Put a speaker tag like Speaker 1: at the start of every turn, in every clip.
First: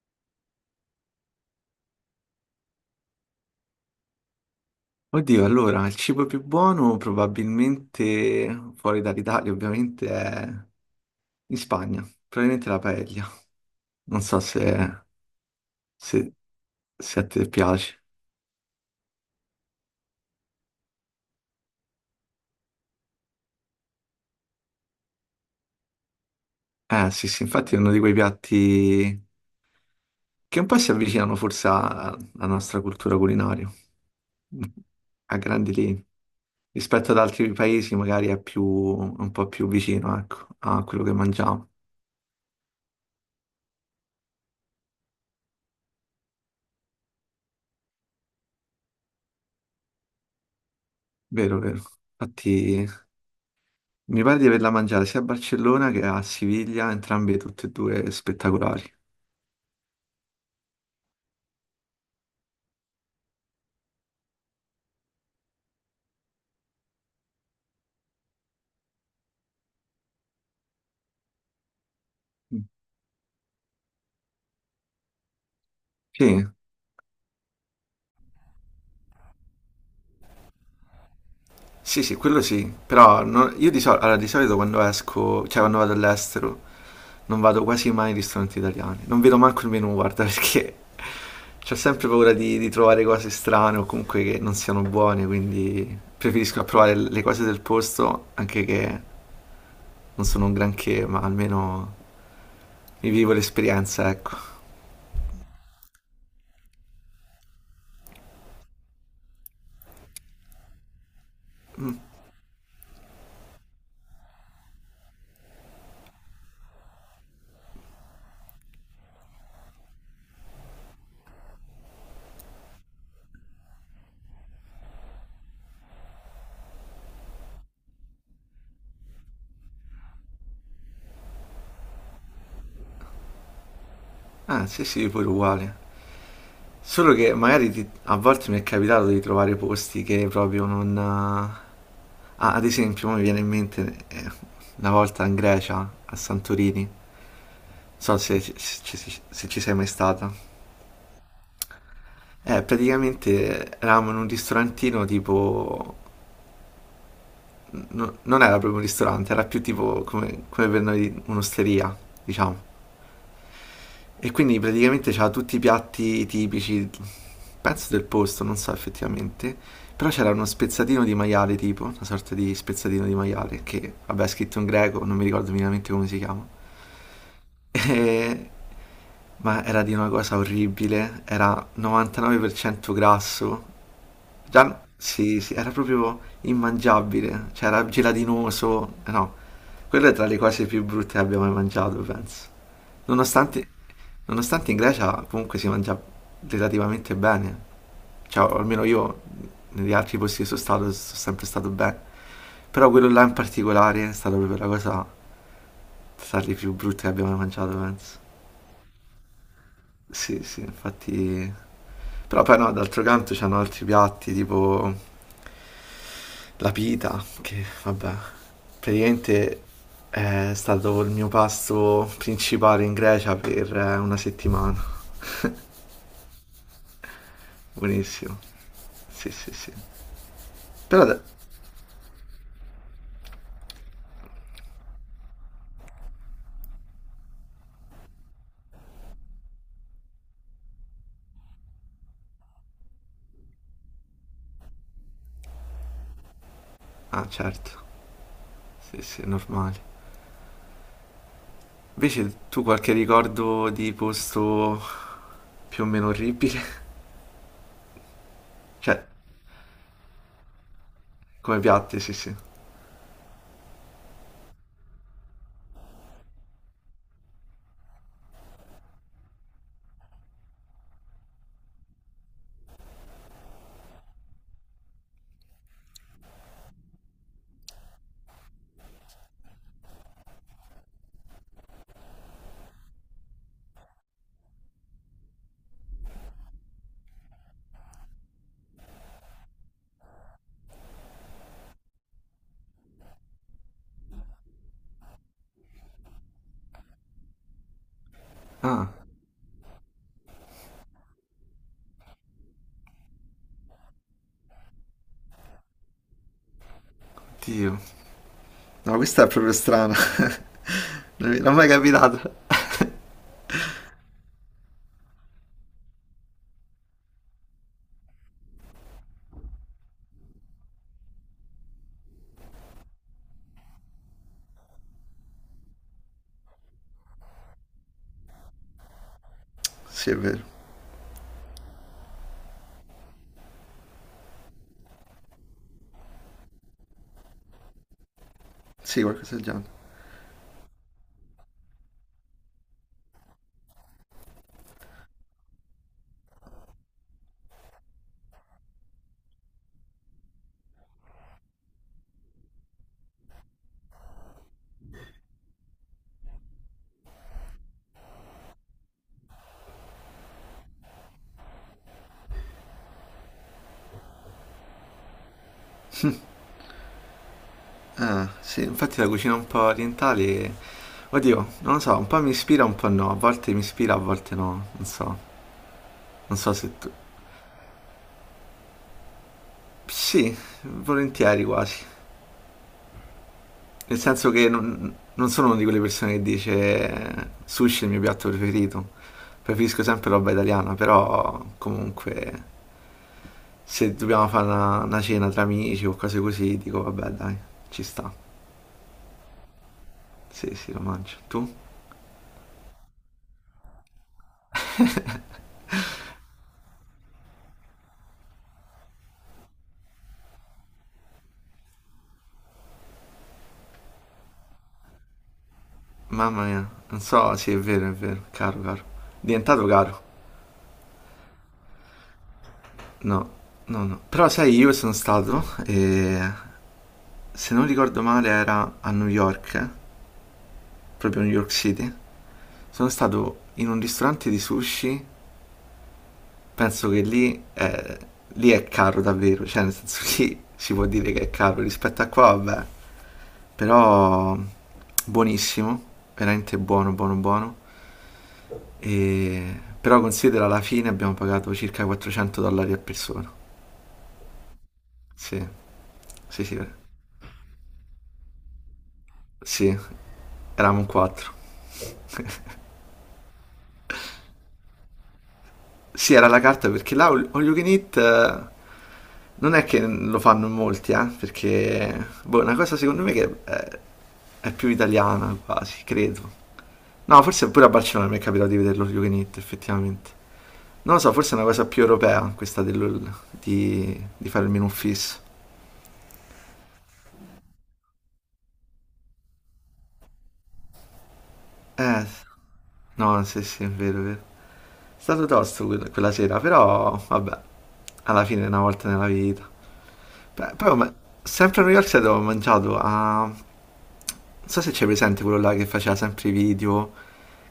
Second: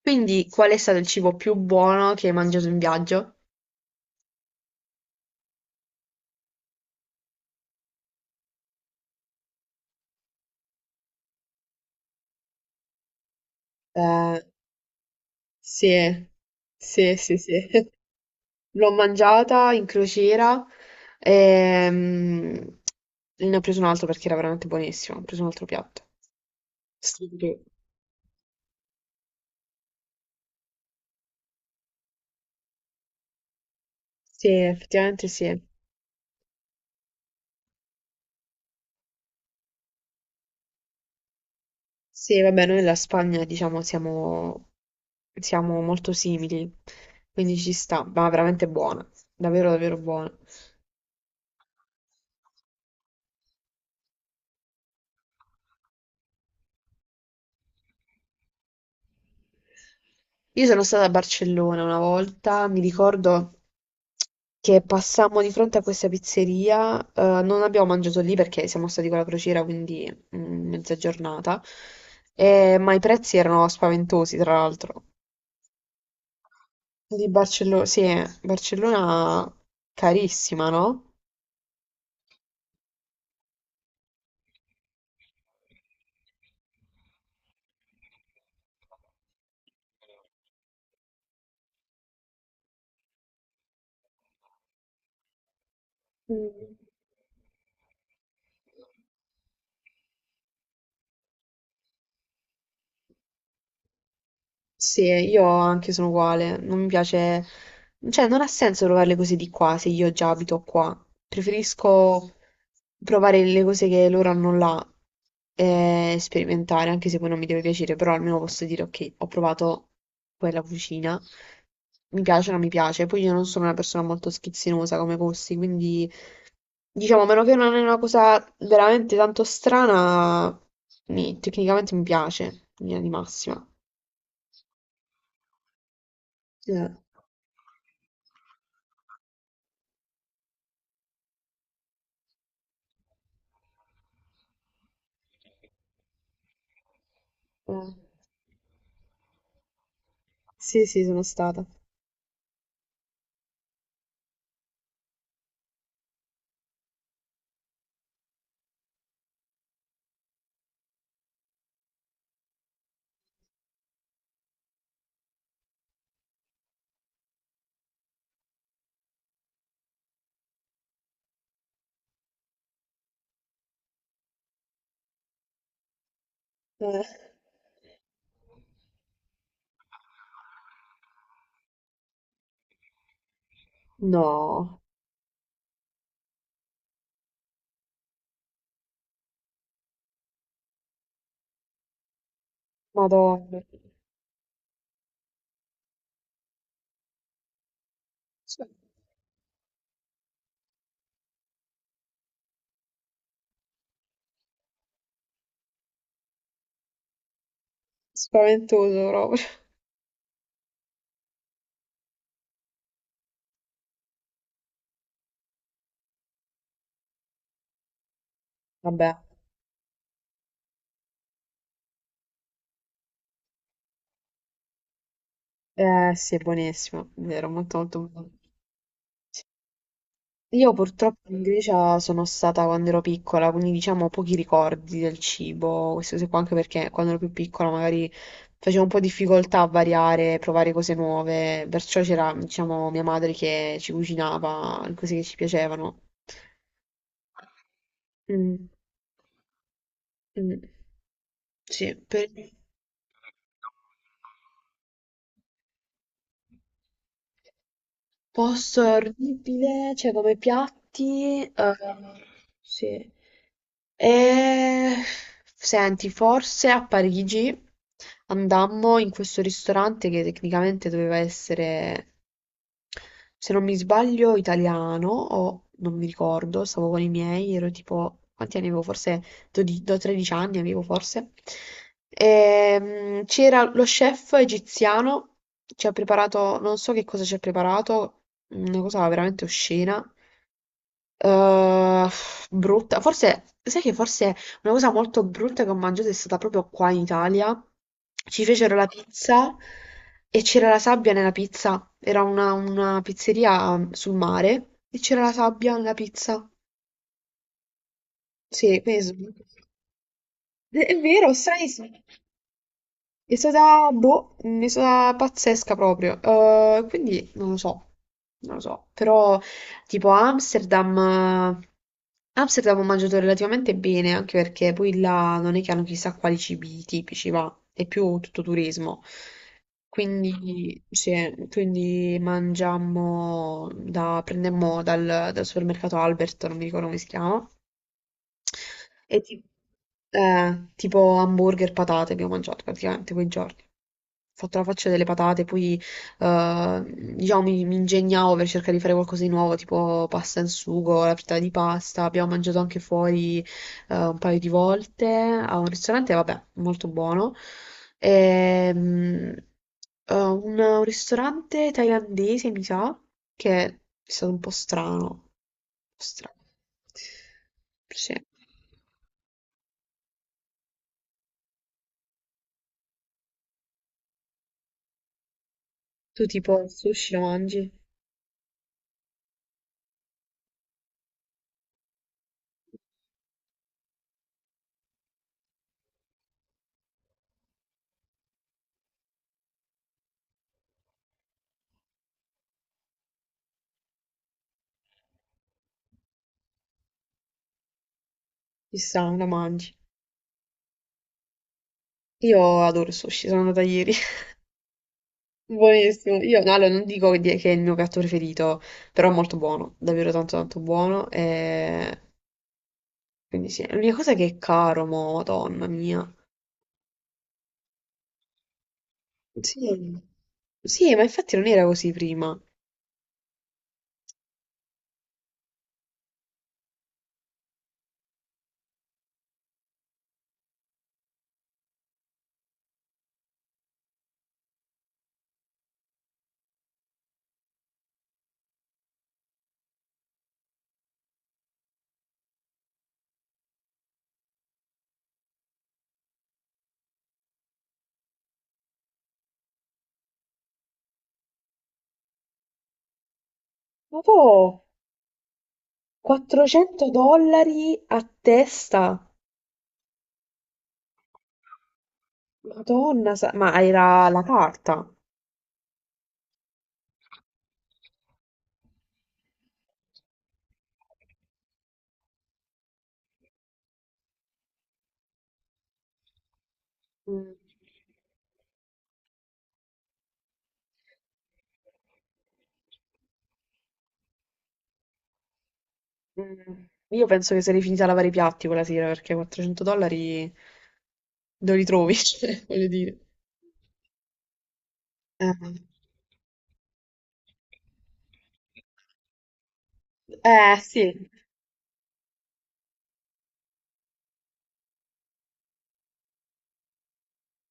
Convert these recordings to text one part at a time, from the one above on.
Speaker 1: Quindi, qual è stato il cibo più buono che hai mangiato in viaggio?
Speaker 2: Oddio, allora, il cibo più buono probabilmente, fuori dall'Italia ovviamente, è in Spagna, probabilmente la paella. Non
Speaker 1: Eh,
Speaker 2: so se,
Speaker 1: sì,
Speaker 2: se-
Speaker 1: sì,
Speaker 2: se a
Speaker 1: sì,
Speaker 2: te
Speaker 1: sì.
Speaker 2: piace.
Speaker 1: L'ho mangiata in crociera ehm, ne ho preso un altro perché era veramente buonissimo. Ho preso un altro piatto.
Speaker 2: Eh sì, sì,
Speaker 1: Stupido.
Speaker 2: infatti è uno di quei piatti che un po' si avvicinano forse alla nostra cultura culinaria,
Speaker 1: Sì, effettivamente
Speaker 2: a
Speaker 1: sì.
Speaker 2: grandi linee. Rispetto ad altri paesi magari è più, un po' più vicino, ecco, a quello che mangiamo.
Speaker 1: Sì, vabbè, noi e la Spagna, diciamo, siamo molto simili, quindi ci sta, ma veramente buona, davvero, davvero buona.
Speaker 2: Vero, vero. Infatti mi pare di averla mangiata sia a Barcellona che a Siviglia, entrambe tutte e due spettacolari.
Speaker 1: Io sono stata a Barcellona una volta, mi ricordo che passammo di fronte a questa pizzeria, non abbiamo mangiato lì perché siamo stati con la crociera, quindi mezza giornata,
Speaker 2: Mm.
Speaker 1: ma i prezzi erano spaventosi, tra l'altro.
Speaker 2: Sì,
Speaker 1: Di Barcellona, sì, Barcellona carissima, no?
Speaker 2: sì, sì, quello sì, però io allora, di solito quando esco, cioè quando vado all'estero, non vado quasi mai in ristoranti italiani, non vedo manco il menù, guarda, perché ho sempre paura di trovare cose strane o comunque che non siano buone, quindi preferisco
Speaker 1: Mm.
Speaker 2: provare le cose del posto, anche che non sono un granché, ma almeno mi vivo l'esperienza, ecco.
Speaker 1: Sì, io anche sono uguale, non mi piace, cioè non ha senso provare le cose di qua se io già abito qua, preferisco provare le cose che loro hanno là e sperimentare, anche se poi non mi deve piacere, però almeno posso dire ok, ho provato quella cucina, mi piace o non mi piace, poi io non sono una persona molto schizzinosa come gusti, quindi diciamo, a meno che non è una cosa veramente tanto strana, tecnicamente mi piace, in linea di massima.
Speaker 2: Ah, sì, sì, pure uguale.
Speaker 1: Eh.
Speaker 2: Solo che magari a volte mi è capitato di trovare posti che proprio non... ah, ad esempio, mi viene in mente una volta in Grecia, a Santorini, non
Speaker 1: Eh,
Speaker 2: so se, ci- se ci se ci sei mai stata.
Speaker 1: Sì, sì, sono stata.
Speaker 2: Praticamente eravamo in un ristorantino tipo... non era proprio un ristorante, era più tipo come, come per noi un'osteria, diciamo. E quindi praticamente c'era tutti i piatti tipici, penso del posto, non so effettivamente, però c'era uno spezzatino di maiale tipo, una sorta di spezzatino di maiale, che vabbè è scritto in greco, non mi ricordo minimamente come si chiama,
Speaker 1: Eh,
Speaker 2: E- ma era di una cosa orribile, era 99% grasso.
Speaker 1: No,
Speaker 2: Già, sì, sì, era proprio immangiabile, cioè era gelatinoso, no, quella è tra le cose più brutte che abbia mai mangiato, penso.
Speaker 1: Madonna.
Speaker 2: Nonostante, nonostante in Grecia comunque si mangia relativamente bene, cioè o
Speaker 1: Cioè,
Speaker 2: almeno io negli altri posti che sono stato sono sempre stato bene, però quello là in particolare è stata proprio la cosa tra le più brutte che abbia mai mangiato, penso.
Speaker 1: spaventoso proprio.
Speaker 2: Sì, sì, infatti... Però poi no, d'altro canto c'hanno altri piatti, tipo... La pita, che vabbè,
Speaker 1: Vabbè,
Speaker 2: praticamente è stato il mio pasto principale in Grecia per una settimana.
Speaker 1: eh sì, è buonissimo, vero, molto molto buono.
Speaker 2: Buonissimo. Sì, sì, sì.
Speaker 1: Io
Speaker 2: Però... ade-
Speaker 1: purtroppo in Grecia sono stata quando ero piccola, quindi diciamo ho pochi ricordi del cibo, queste cose qua, anche perché quando ero più piccola magari facevo un po' difficoltà a variare, provare cose nuove, perciò c'era, diciamo, mia madre che ci cucinava le cose che ci piacevano.
Speaker 2: Ah, certo.
Speaker 1: Mm,
Speaker 2: Sì, sì, è normale.
Speaker 1: mm. Sì, per
Speaker 2: Invece tu qualche ricordo di posto più o meno orribile?
Speaker 1: posto è
Speaker 2: Cioè,
Speaker 1: orribile, cioè come piatti,
Speaker 2: come piatti, sì, sì.
Speaker 1: sì. E... Senti, forse a Parigi andammo in questo ristorante che tecnicamente doveva essere, se non mi sbaglio, italiano o non mi ricordo, stavo con i miei, ero tipo, quanti anni avevo? Forse 12 13 anni avevo forse. C'era lo chef egiziano, ci ha preparato, non so che cosa ci ha preparato, una cosa veramente oscena. Eh, brutta, forse, sai che forse una cosa molto brutta che ho mangiato è stata proprio qua in Italia. Ci fecero la
Speaker 2: Ah,
Speaker 1: pizza e c'era la sabbia nella pizza. Era una pizzeria sul mare e c'era la sabbia nella pizza.
Speaker 2: Dio.
Speaker 1: Sì,
Speaker 2: No,
Speaker 1: quindi
Speaker 2: questa è
Speaker 1: sono-
Speaker 2: proprio strana.
Speaker 1: È
Speaker 2: Non
Speaker 1: vero,
Speaker 2: mi non mi è mai
Speaker 1: stranissimo.
Speaker 2: capitato.
Speaker 1: È stata, boh, è stata pazzesca proprio. Quindi non lo so, non lo so. Però tipo a Amsterdam ho mangiato relativamente bene, anche perché poi là non è che hanno chissà quali cibi tipici, va, è più tutto turismo.
Speaker 2: Sì, è vero.
Speaker 1: Quindi, sì, quindi mangiammo, prendemmo dal supermercato Albert, non mi ricordo come si chiama,
Speaker 2: Sì,
Speaker 1: e
Speaker 2: qualcosa
Speaker 1: ti-
Speaker 2: del genere.
Speaker 1: tipo hamburger, patate abbiamo mangiato praticamente quei giorni. Ho fatto la faccia delle patate, poi eh, diciamo mi ingegnavo per cercare di fare qualcosa di nuovo, tipo pasta in sugo, la frittata di pasta. Abbiamo mangiato anche fuori un paio di volte a un ristorante, vabbè, molto buono. Ehm, un ristorante thailandese, mi sa, che è stato un po' strano. Un po' strano. Sì.
Speaker 2: Ah, sì, infatti la cucina un po' orientale, oddio, non lo so, un po' mi ispira, un po' no, a volte mi ispira, a volte no, non so,
Speaker 1: Tu
Speaker 2: non so
Speaker 1: tipo il
Speaker 2: se tu...
Speaker 1: sushi lo mangi?
Speaker 2: Sì, volentieri quasi, nel senso che non sono una di quelle persone che dice sushi è il mio piatto preferito, preferisco sempre roba italiana, però comunque se dobbiamo fare una cena tra amici o cose così, dico vabbè dai, ci sta,
Speaker 1: Chissà, lo mangi.
Speaker 2: sì, sì, lo mangio. Tu?
Speaker 1: Io adoro il sushi, sono andata ieri. Buonissimo. Io no, allora, non dico che è il mio piatto preferito, però è molto buono, davvero tanto tanto buono. E... Quindi sì, l'unica cosa è che è caro, mo, madonna mia.
Speaker 2: Mamma mia, non so, sì, è vero, caro, caro, diventato
Speaker 1: Sì.
Speaker 2: caro.
Speaker 1: Sì, ma infatti non era così prima.
Speaker 2: No, no, no. Però sai, io sono stato e se non ricordo male era a New York, proprio New York City. Sono stato in un ristorante di sushi, penso che lì è caro davvero, cioè nel senso lì si può dire che è caro rispetto a qua, vabbè. Però buonissimo, veramente buono, buono, buono. E... Però considera alla fine abbiamo pagato circa 400 dollari a persona.
Speaker 1: Ma po',
Speaker 2: Sì, sì, sì,
Speaker 1: 400 dollari a testa.
Speaker 2: sì, eravamo in quattro.
Speaker 1: Madonna, ma era la carta.
Speaker 2: Sì, era la carta perché là All You Can Eat non è che lo fanno in molti, perché boh, è una cosa secondo me che è più italiana quasi, credo. No,
Speaker 1: Mm.
Speaker 2: forse pure a Barcellona mi è capitato di vederlo All You Can Eat, effettivamente. Non lo so, forse è una cosa più europea questa di fare il menù fisso.
Speaker 1: Mm, io penso che sarei finita a lavare i piatti quella sera perché 400 dollari dove li trovi?
Speaker 2: Eh,
Speaker 1: Cioè, voglio dire.
Speaker 2: no, sì, sì, è vero, è vero. È stato
Speaker 1: Eh,
Speaker 2: tosto quella sera, però vabbè, alla fine è una volta nella vita. Beh,
Speaker 1: Eh,
Speaker 2: però
Speaker 1: sì,
Speaker 2: ma- sempre a New York State avevo mangiato a... Non so se c'è presente quello là che faceva sempre i video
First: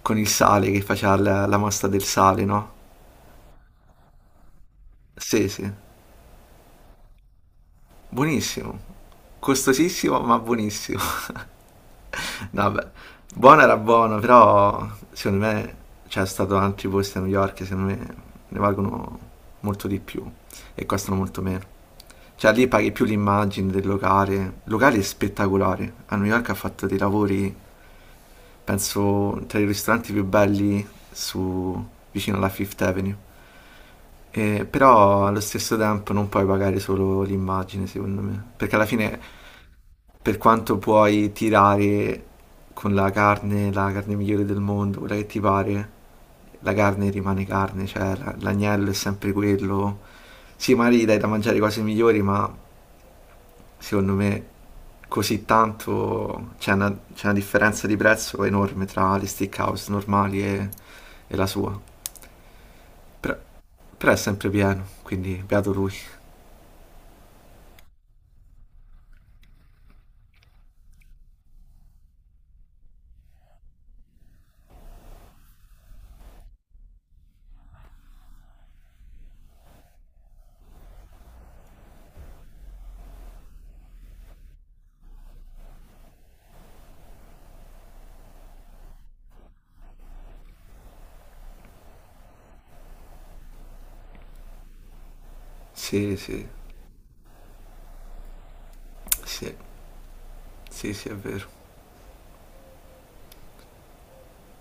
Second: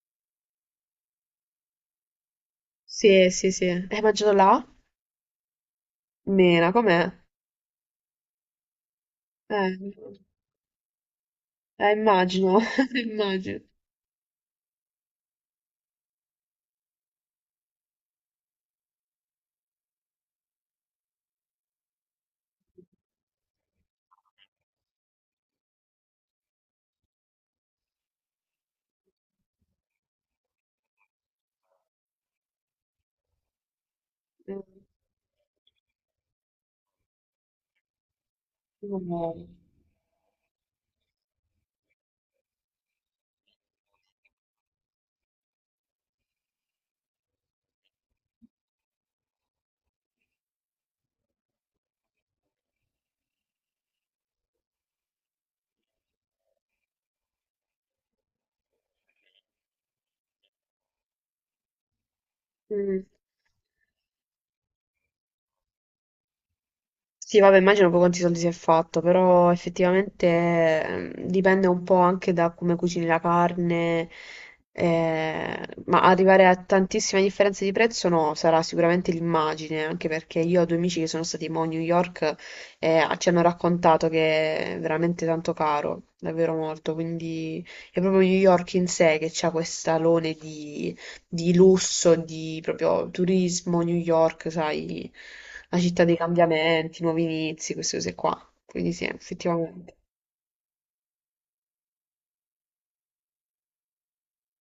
Speaker 2: con il sale, che faceva la mostra del sale, no?
Speaker 1: sì, sì, sì. Hai mangiato là?
Speaker 2: Sì, sì.
Speaker 1: Mena, com'è?
Speaker 2: Buonissimo,
Speaker 1: Eh,
Speaker 2: costosissimo ma buonissimo.
Speaker 1: immagino,
Speaker 2: No, vabbè,
Speaker 1: immagino.
Speaker 2: buono era buono, però secondo me c'è stato altri posti a New York, che secondo me ne valgono molto di più e costano molto meno. Cioè lì paghi più l'immagine del locale, il locale è spettacolare, a New York ha fatto dei lavori, penso, tra i ristoranti più belli su, vicino alla Fifth Avenue.
Speaker 1: Mm,
Speaker 2: Però allo stesso tempo non puoi pagare solo l'immagine, secondo me, perché alla fine,
Speaker 1: no.
Speaker 2: per quanto puoi tirare con la carne migliore del mondo, quella che ti pare, la carne rimane carne, cioè l'agnello è sempre quello. Sì, magari gli dai da mangiare cose migliori, ma secondo me così tanto c'è una differenza di prezzo enorme tra le steakhouse normali e la sua.
Speaker 1: Mm.
Speaker 2: Però, però è sempre pieno, quindi beato lui.
Speaker 1: Sì, vabbè, immagino poi quanti soldi si è fatto, però effettivamente dipende un po' anche da come cucini la carne, eh, ma arrivare a tantissime differenze di prezzo no, sarà sicuramente l'immagine, anche perché io ho due amici che sono stati mo a New York e ci hanno raccontato che è veramente tanto caro, davvero molto, quindi è proprio New York in sé che ha quest'alone di lusso, di proprio turismo, New York, sai, la città dei
Speaker 2: Sì, sì,
Speaker 1: cambiamenti, nuovi inizi, queste cose qua. Quindi sì,
Speaker 2: sì,
Speaker 1: effettivamente.
Speaker 2: sì, sì, è vero.